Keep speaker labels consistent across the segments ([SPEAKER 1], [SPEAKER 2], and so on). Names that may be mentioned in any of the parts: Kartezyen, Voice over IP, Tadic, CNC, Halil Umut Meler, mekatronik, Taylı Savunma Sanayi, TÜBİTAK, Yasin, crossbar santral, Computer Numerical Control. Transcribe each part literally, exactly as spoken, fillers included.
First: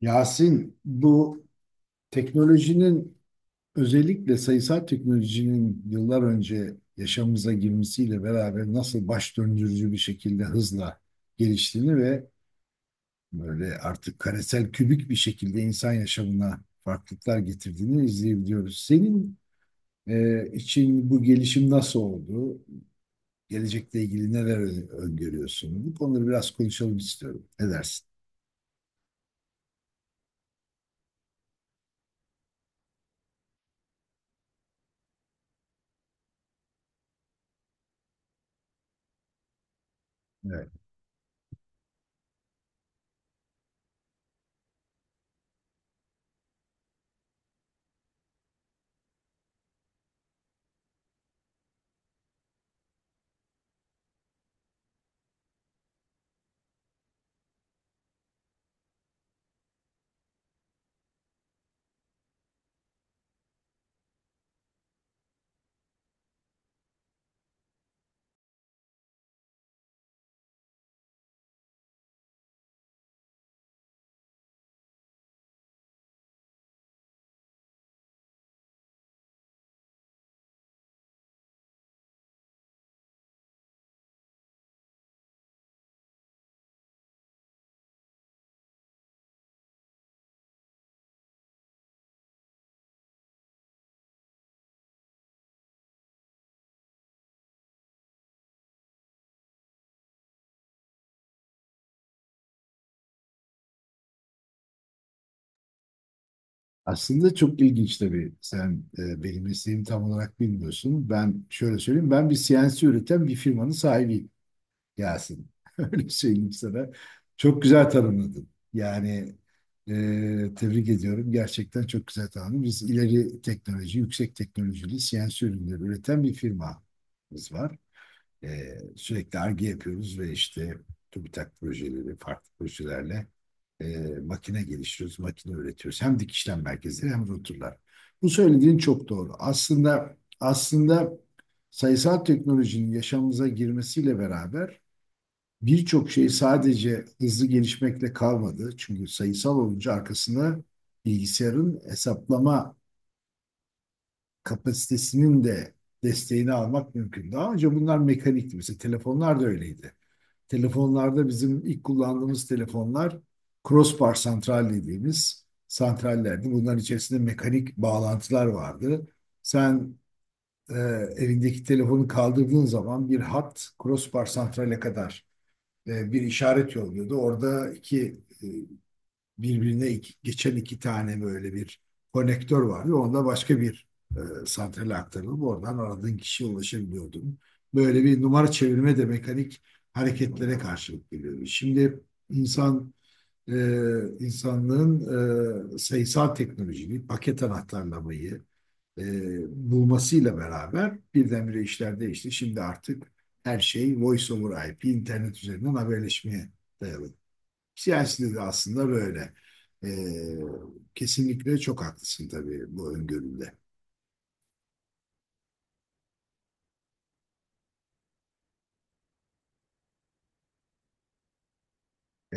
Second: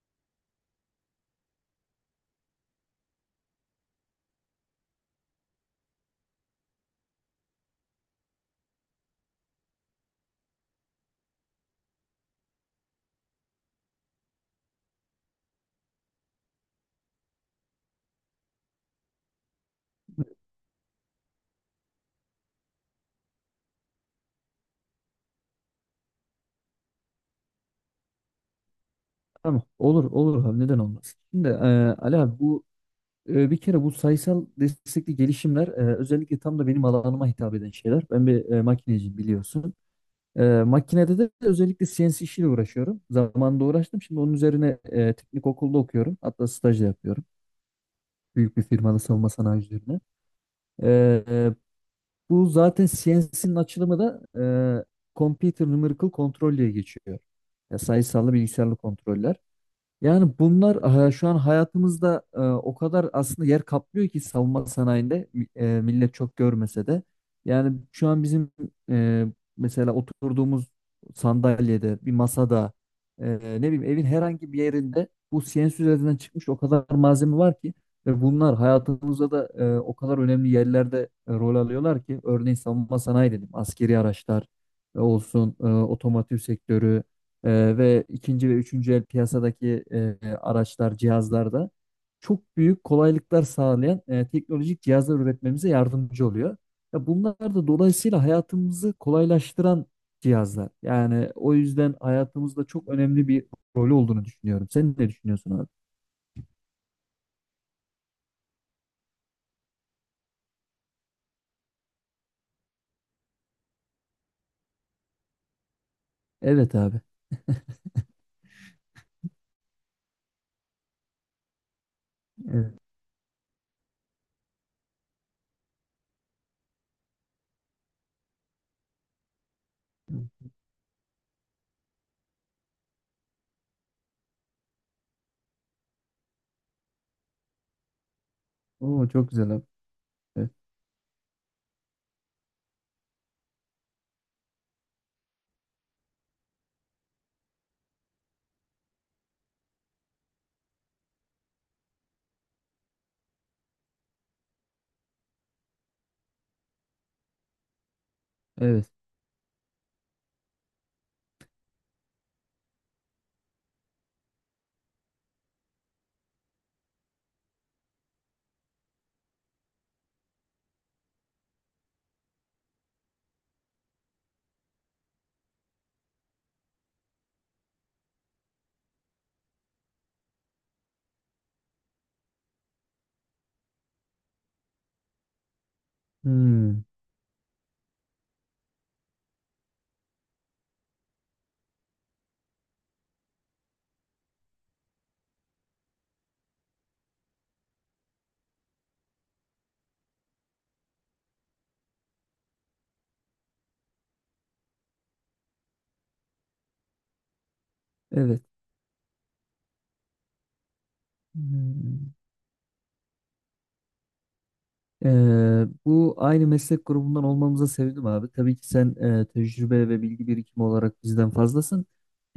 [SPEAKER 1] Yasin, bu teknolojinin özellikle sayısal teknolojinin yıllar önce yaşamımıza girmesiyle beraber nasıl baş döndürücü bir şekilde hızla geliştiğini ve böyle artık karesel kübik bir şekilde insan yaşamına farklılıklar getirdiğini izleyebiliyoruz. Senin e, için bu gelişim nasıl oldu? Gelecekle ilgili neler ö- öngörüyorsun? Bu konuları biraz konuşalım istiyorum. Ne dersin?
[SPEAKER 2] Tamam. Olur olur abi, neden olmaz. Şimdi e, Ali abi, bu e, bir kere bu sayısal destekli gelişimler, e, özellikle tam da benim alanıma hitap eden şeyler. Ben bir e, makineciyim, biliyorsun. E, makinede de özellikle C N C işiyle uğraşıyorum. Zamanında uğraştım. Şimdi onun üzerine e, teknik okulda okuyorum. Hatta staj da yapıyorum. Büyük bir firmada, savunma sanayi üzerine. E, e, bu zaten C N C'nin açılımı da e, Computer Numerical Control diye geçiyor. Ya, sayısallı bilgisayarlı kontroller. Yani bunlar e, şu an hayatımızda e, o kadar aslında yer kaplıyor ki, savunma sanayinde mi- e, millet çok görmese de. Yani şu an bizim e, mesela oturduğumuz sandalyede, bir masada, e, ne bileyim evin herhangi bir yerinde, bu C N C üzerinden çıkmış o kadar malzeme var ki ve bunlar hayatımızda da e, o kadar önemli yerlerde e, rol alıyorlar ki. Örneğin savunma sanayi dedim, askeri araçlar e, olsun, e, otomotiv sektörü, ee, ve ikinci ve üçüncü el piyasadaki e, araçlar, cihazlarda çok büyük kolaylıklar sağlayan e, teknolojik cihazlar üretmemize yardımcı oluyor. Ya, bunlar da dolayısıyla hayatımızı kolaylaştıran cihazlar. Yani o yüzden hayatımızda çok önemli bir rolü olduğunu düşünüyorum. Sen ne düşünüyorsun abi?
[SPEAKER 1] Aslında çok ilginç tabii. Sen e, benim mesleğimi tam olarak bilmiyorsun. Ben şöyle söyleyeyim. Ben bir C N C üreten bir firmanın sahibiyim Yasin. Öyle söyleyeyim
[SPEAKER 2] Evet
[SPEAKER 1] sana.
[SPEAKER 2] abi.
[SPEAKER 1] Çok güzel tanımladın. Yani e, tebrik ediyorum. Gerçekten çok güzel tanımladın.
[SPEAKER 2] Evet.
[SPEAKER 1] Biz ileri teknoloji, yüksek teknolojili C N C ürünleri üreten bir firmamız var. Ee, sürekli arge yapıyoruz ve işte TÜBİTAK projeleri, farklı projelerle e, makine geliştiriyoruz, makine üretiyoruz. Hem dikişlem merkezleri hem rotorlar. Bu söylediğin çok
[SPEAKER 2] Oo, çok
[SPEAKER 1] doğru.
[SPEAKER 2] güzel abi.
[SPEAKER 1] Aslında
[SPEAKER 2] Evet.
[SPEAKER 1] aslında sayısal teknolojinin yaşamımıza girmesiyle beraber birçok şey sadece hızlı gelişmekle kalmadı. Çünkü sayısal olunca arkasına bilgisayarın hesaplama kapasitesinin de desteğini almak mümkün. Daha önce bunlar mekanikti. Mesela
[SPEAKER 2] Evet.
[SPEAKER 1] telefonlar da öyleydi. Telefonlarda bizim ilk kullandığımız telefonlar crossbar santral dediğimiz santrallerdi. Bunların içerisinde mekanik bağlantılar vardı. Sen e, evindeki telefonu kaldırdığın zaman bir hat crossbar santrale kadar e, bir işaret yolluyordu. Orada iki e, birbirine iki- geçen iki tane böyle bir konektör vardı. Onda başka bir e, santrale aktarılıp oradan aradığın kişiye
[SPEAKER 2] Hmm,
[SPEAKER 1] ulaşabiliyordun. Böyle bir numara çevirme de mekanik hareketlere karşılık geliyordu. Şimdi insan e, insanlığın e, sayısal teknolojiyi, paket anahtarlamayı e, bulmasıyla beraber birdenbire işler değişti. Şimdi artık her şey Voice over I P, internet üzerinden haberleşmeye dayalı. Siyasi de
[SPEAKER 2] evet.
[SPEAKER 1] aslında böyle. Ee, kesinlikle çok
[SPEAKER 2] Hmm.
[SPEAKER 1] haklısın tabii bu öngöründe.
[SPEAKER 2] Ee, bu aynı meslek grubundan olmamıza sevindim abi. Tabii ki sen e, tecrübe ve bilgi birikimi olarak bizden fazlasın.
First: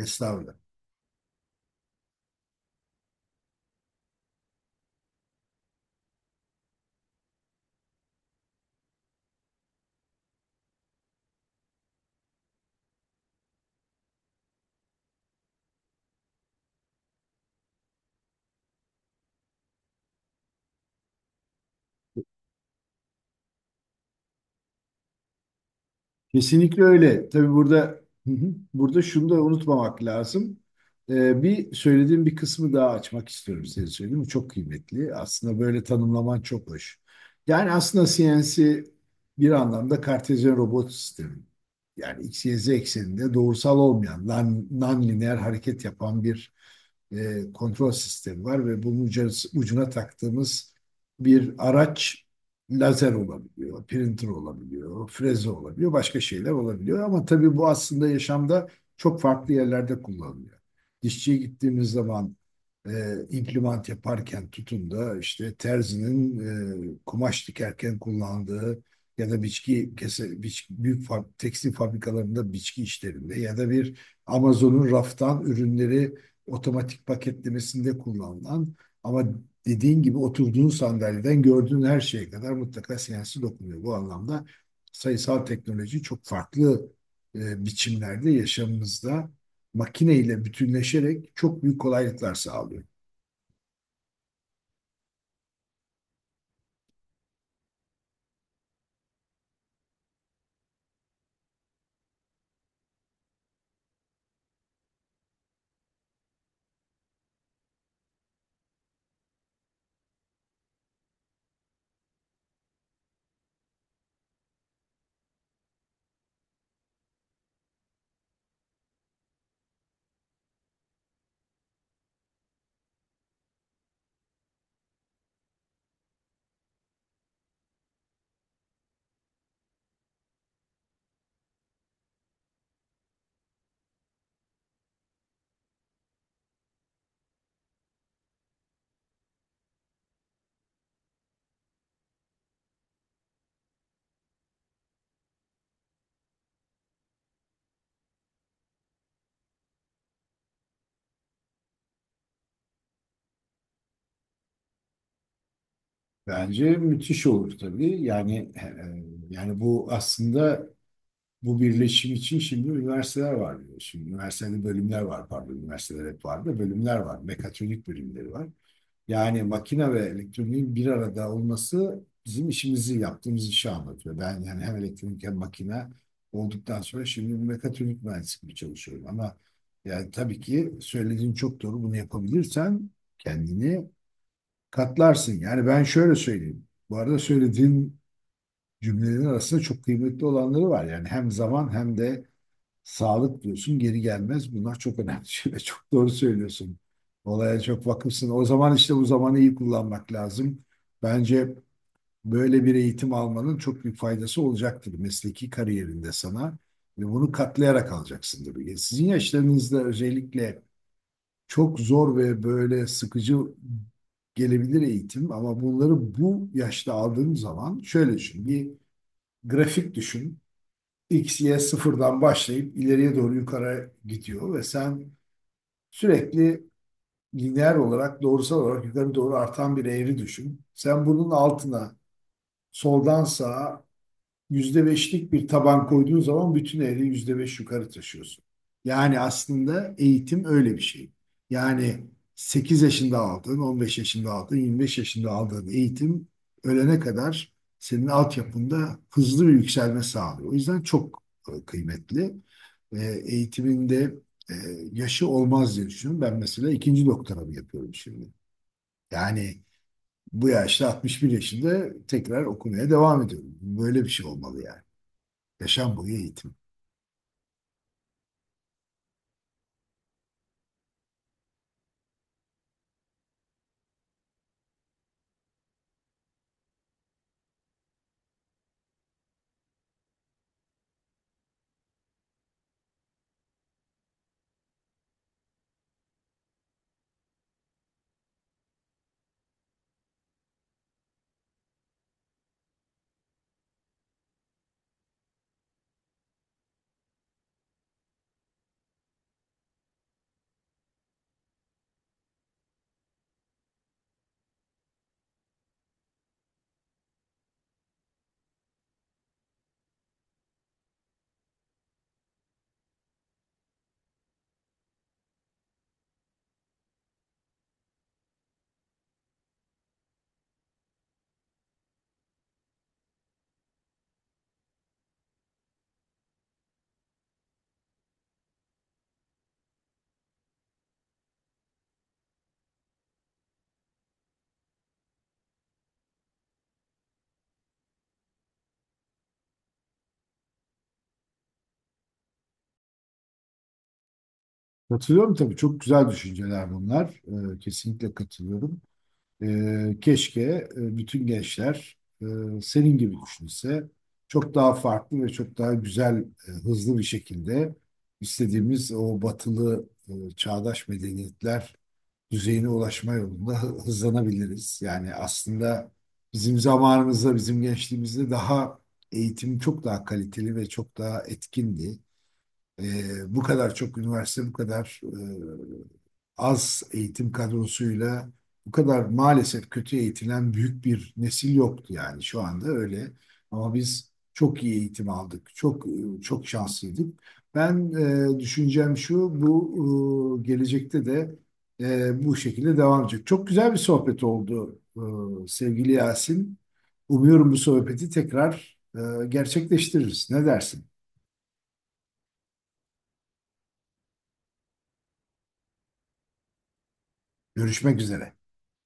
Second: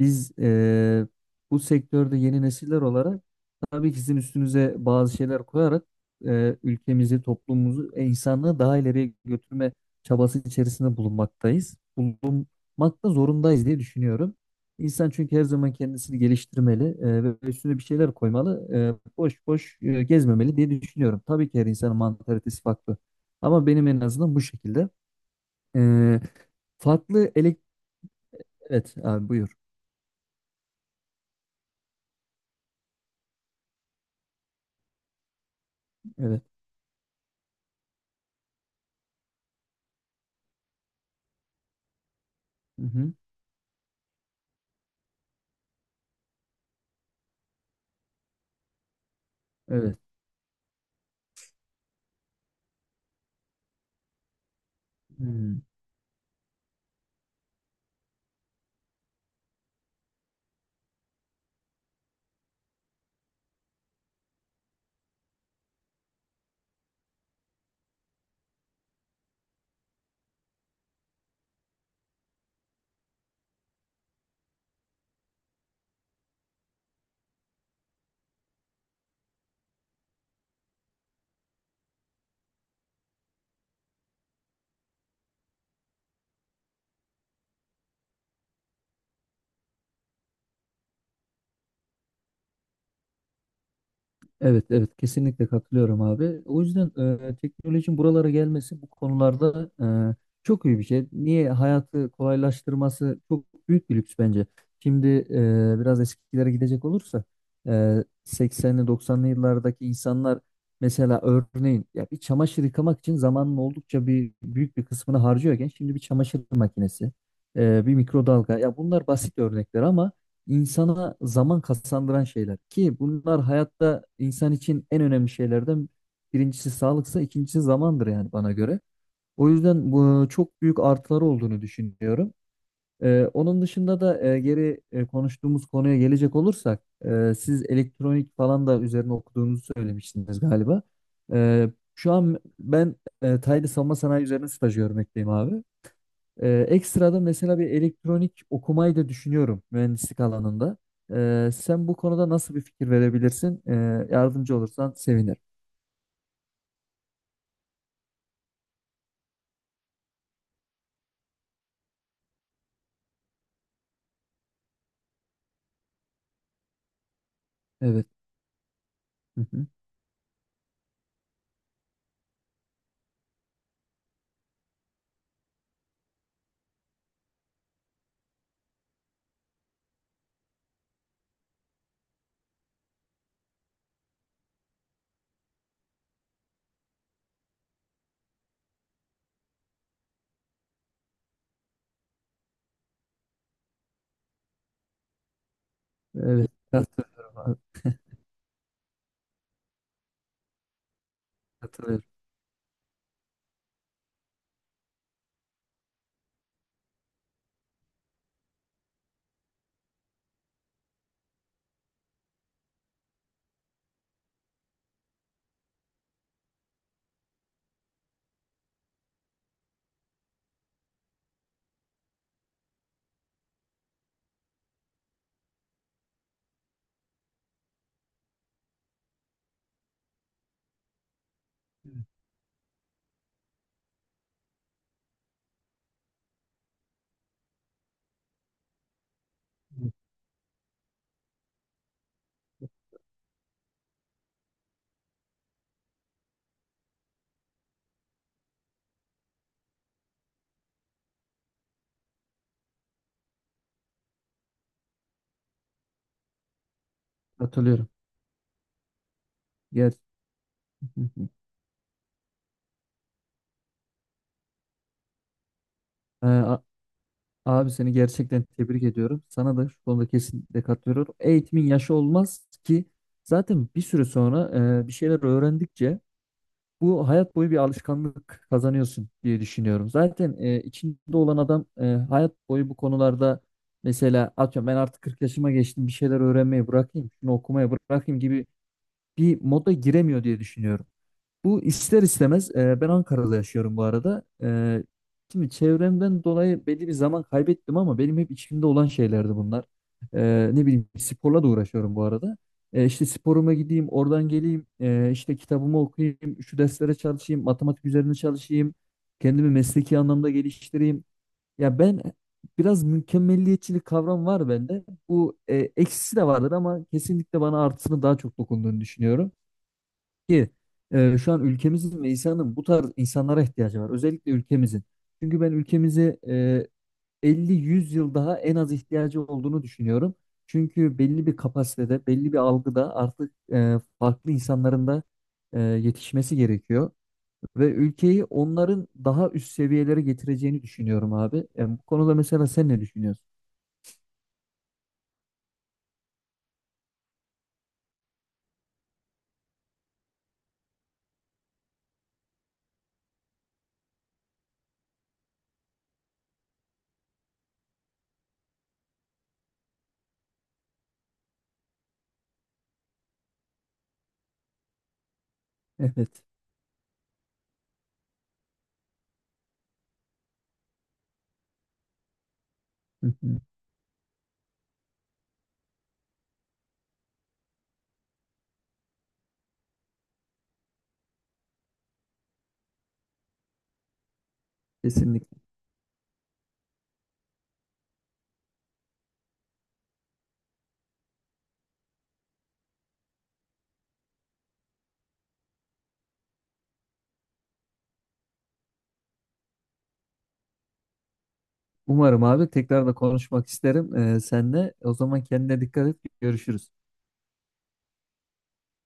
[SPEAKER 2] Biz e, bu sektörde yeni nesiller olarak tabii ki sizin üstünüze bazı şeyler koyarak e, ülkemizi, toplumumuzu, e, insanlığı daha ileriye götürme çabası içerisinde bulunmaktayız. Bulunmak da zorundayız diye düşünüyorum. İnsan çünkü her zaman kendisini geliştirmeli e, ve üstüne bir şeyler koymalı. E, boş boş e, gezmemeli diye düşünüyorum. Tabii ki her insanın mantalitesi farklı. Ama benim en azından bu şekilde. E,
[SPEAKER 1] Kesinlikle öyle.
[SPEAKER 2] farklı
[SPEAKER 1] Tabii
[SPEAKER 2] elek...
[SPEAKER 1] burada. Hı hı.
[SPEAKER 2] Evet
[SPEAKER 1] Burada şunu
[SPEAKER 2] abi,
[SPEAKER 1] da
[SPEAKER 2] buyur.
[SPEAKER 1] unutmamak lazım. Ee, bir söylediğim bir kısmı daha açmak istiyorum size söyleyeyim. Bu çok kıymetli. Aslında böyle tanımlaman
[SPEAKER 2] Evet.
[SPEAKER 1] çok hoş. Yani aslında C N C bir anlamda Kartezyen robot sistemi. Yani X, Y, Z
[SPEAKER 2] Hı hı.
[SPEAKER 1] ekseninde doğrusal olmayan, non, non-lineer hareket yapan bir e, kontrol sistemi var ve bunun ucuna, ucuna
[SPEAKER 2] Evet.
[SPEAKER 1] taktığımız bir araç lazer olabiliyor, printer olabiliyor, freze
[SPEAKER 2] Hmm.
[SPEAKER 1] olabiliyor, başka şeyler olabiliyor. Ama tabii bu aslında yaşamda çok farklı yerlerde kullanılıyor. Dişçiye gittiğimiz zaman e, implement yaparken tutun da işte terzinin e, kumaş dikerken kullandığı ya da biçki kese, biç, büyük fa- tekstil fabrikalarında biçki işlerinde ya da bir Amazon'un raftan ürünleri otomatik paketlemesinde kullanılan ama dediğin gibi oturduğun sandalyeden gördüğün her şeye kadar mutlaka sensi dokunuyor. Bu anlamda sayısal teknoloji çok farklı e, biçimlerde yaşamımızda makineyle bütünleşerek çok büyük kolaylıklar sağlıyor.
[SPEAKER 2] Evet, evet, kesinlikle katılıyorum abi. O yüzden e, teknolojinin buralara gelmesi bu konularda e, çok iyi bir şey. Niye, hayatı kolaylaştırması çok büyük bir lüks bence. Şimdi e, biraz eskilere gidecek olursa, e, seksenli doksanlı yıllardaki insanlar mesela, örneğin, ya bir çamaşır yıkamak için zamanın oldukça bir büyük bir kısmını harcıyorken, şimdi bir çamaşır makinesi, e, bir mikrodalga, ya bunlar basit örnekler ama insana zaman kazandıran şeyler ki bunlar hayatta insan için en önemli şeylerden birincisi sağlıksa ikincisi zamandır, yani bana göre. O yüzden bu çok büyük artıları olduğunu düşünüyorum. Ee, onun dışında da e, geri e, konuştuğumuz konuya gelecek olursak, e, siz elektronik falan da üzerine okuduğunuzu söylemiştiniz galiba. Ee, şu an ben e, Taylı Savunma Sanayi üzerine staj görmekteyim abi. Ee, ekstra da mesela bir elektronik okumayı da düşünüyorum mühendislik alanında. Ee, sen bu konuda nasıl bir fikir verebilirsin? Ee, yardımcı olursan sevinirim.
[SPEAKER 1] Bence müthiş olur tabii. Yani e, e, yani bu aslında bu birleşim için şimdi üniversiteler var. Diyor. Şimdi üniversitede bölümler var pardon. Üniversiteler hep var da bölümler var. Mekatronik
[SPEAKER 2] Evet.
[SPEAKER 1] bölümleri var. Yani
[SPEAKER 2] Hı hı.
[SPEAKER 1] makine ve elektroniğin bir arada olması bizim işimizi yaptığımız işi anlatıyor. Ben yani hem elektronik hem makine olduktan sonra şimdi mekatronik mühendisliği çalışıyorum. Ama yani tabii ki söylediğin çok doğru. Bunu yapabilirsen kendini katlarsın. Yani ben şöyle söyleyeyim. Bu arada söylediğin cümlelerin arasında çok kıymetli olanları var. Yani hem zaman hem de sağlık diyorsun geri gelmez. Bunlar çok önemli şeyler. Çok doğru
[SPEAKER 2] Evet.
[SPEAKER 1] söylüyorsun.
[SPEAKER 2] Katılıyorum abi.
[SPEAKER 1] Olaya çok vakıfsın. O zaman işte bu zamanı iyi kullanmak lazım. Bence
[SPEAKER 2] Katılıyorum.
[SPEAKER 1] böyle bir eğitim almanın çok büyük faydası olacaktır mesleki kariyerinde sana. Ve bunu katlayarak alacaksın tabii. Sizin yaşlarınızda özellikle çok zor ve böyle sıkıcı gelebilir eğitim ama bunları bu yaşta aldığın zaman şöyle düşün. Bir grafik düşün. X, Y sıfırdan başlayıp ileriye doğru yukarı gidiyor ve sen sürekli lineer olarak doğrusal olarak yukarı doğru artan bir eğri düşün. Sen bunun
[SPEAKER 2] Evet,
[SPEAKER 1] altına soldan sağa yüzde beşlik bir taban koyduğun zaman bütün ehli yüzde beş yukarı taşıyorsun. Yani
[SPEAKER 2] evet.
[SPEAKER 1] aslında eğitim öyle bir şey. Yani sekiz yaşında aldığın, on beş yaşında aldığın, yirmi beş yaşında aldığın eğitim ölene kadar senin altyapında hızlı bir yükselme sağlıyor. O yüzden çok e, kıymetli. E, Eğitiminde e, yaşı olmaz diye düşünüyorum. Ben mesela ikinci doktoramı
[SPEAKER 2] Katılıyorum.
[SPEAKER 1] yapıyorum şimdi. Yani
[SPEAKER 2] Ger
[SPEAKER 1] bu yaşta
[SPEAKER 2] Hı hı.
[SPEAKER 1] altmış bir yaşında tekrar okumaya devam ediyorum. Böyle bir şey olmalı yani. Yaşam boyu
[SPEAKER 2] Ee,
[SPEAKER 1] eğitim.
[SPEAKER 2] a- abi, seni gerçekten tebrik ediyorum. Sana da şu konuda kesinlikle katılıyorum. Eğitimin yaşı olmaz ki. Zaten bir süre sonra e, bir şeyler öğrendikçe bu hayat boyu bir alışkanlık kazanıyorsun diye düşünüyorum. Zaten e, içinde olan adam e, hayat boyu bu konularda mesela atıyorum, ben artık kırk yaşıma geçtim, bir şeyler öğrenmeyi bırakayım, şunu okumaya bırakayım gibi bir moda giremiyor diye düşünüyorum. Bu ister istemez, e, ben Ankara'da yaşıyorum bu arada. E, şimdi çevremden dolayı belli bir zaman kaybettim ama benim hep içimde olan şeylerdi bunlar. E, ne bileyim, sporla da uğraşıyorum bu arada. E, işte sporuma gideyim, oradan geleyim, e, işte kitabımı okuyayım, şu derslere çalışayım, matematik üzerine çalışayım, kendimi mesleki anlamda geliştireyim. Ya, ben biraz mükemmelliyetçilik kavram var bende. Bu e, eksisi de vardır ama kesinlikle bana artısını daha çok dokunduğunu düşünüyorum ki e, şu an ülkemizin ve insanın bu tarz insanlara ihtiyacı var. Özellikle ülkemizin. Çünkü ben ülkemizi e, elli yüz yıl daha en az ihtiyacı olduğunu düşünüyorum. Çünkü belli bir kapasitede, belli bir algıda artık e, farklı insanların da e, yetişmesi gerekiyor. Ve ülkeyi onların daha üst seviyelere getireceğini düşünüyorum abi. Yani bu konuda mesela sen ne düşünüyorsun?
[SPEAKER 1] Katılıyorum tabii. Çok güzel düşünceler bunlar. Ee, kesinlikle katılıyorum. Ee, keşke e, bütün gençler e, senin gibi düşünse çok daha farklı ve çok daha güzel, e, hızlı bir şekilde istediğimiz o batılı e, çağdaş medeniyetler düzeyine ulaşma yolunda hı- hızlanabiliriz. Yani aslında
[SPEAKER 2] Evet.
[SPEAKER 1] bizim zamanımızda, bizim gençliğimizde daha eğitim çok daha kaliteli ve çok daha etkindi.
[SPEAKER 2] Hı
[SPEAKER 1] Ee,
[SPEAKER 2] hı.
[SPEAKER 1] bu kadar çok üniversite, bu kadar e, az eğitim kadrosuyla bu kadar maalesef kötü eğitilen büyük bir nesil yoktu yani şu anda öyle. Ama biz çok iyi eğitim
[SPEAKER 2] Kesinlikle.
[SPEAKER 1] aldık, çok e, çok şanslıydık. Ben e, düşüncem şu, bu e, gelecekte de e, bu şekilde devam edecek. Çok güzel bir sohbet oldu e, sevgili Yasin. Umuyorum bu sohbeti tekrar e, gerçekleştiririz. Ne dersin?
[SPEAKER 2] Umarım abi, tekrar da konuşmak isterim e, seninle. O zaman kendine dikkat et. Görüşürüz.
[SPEAKER 1] Görüşmek üzere.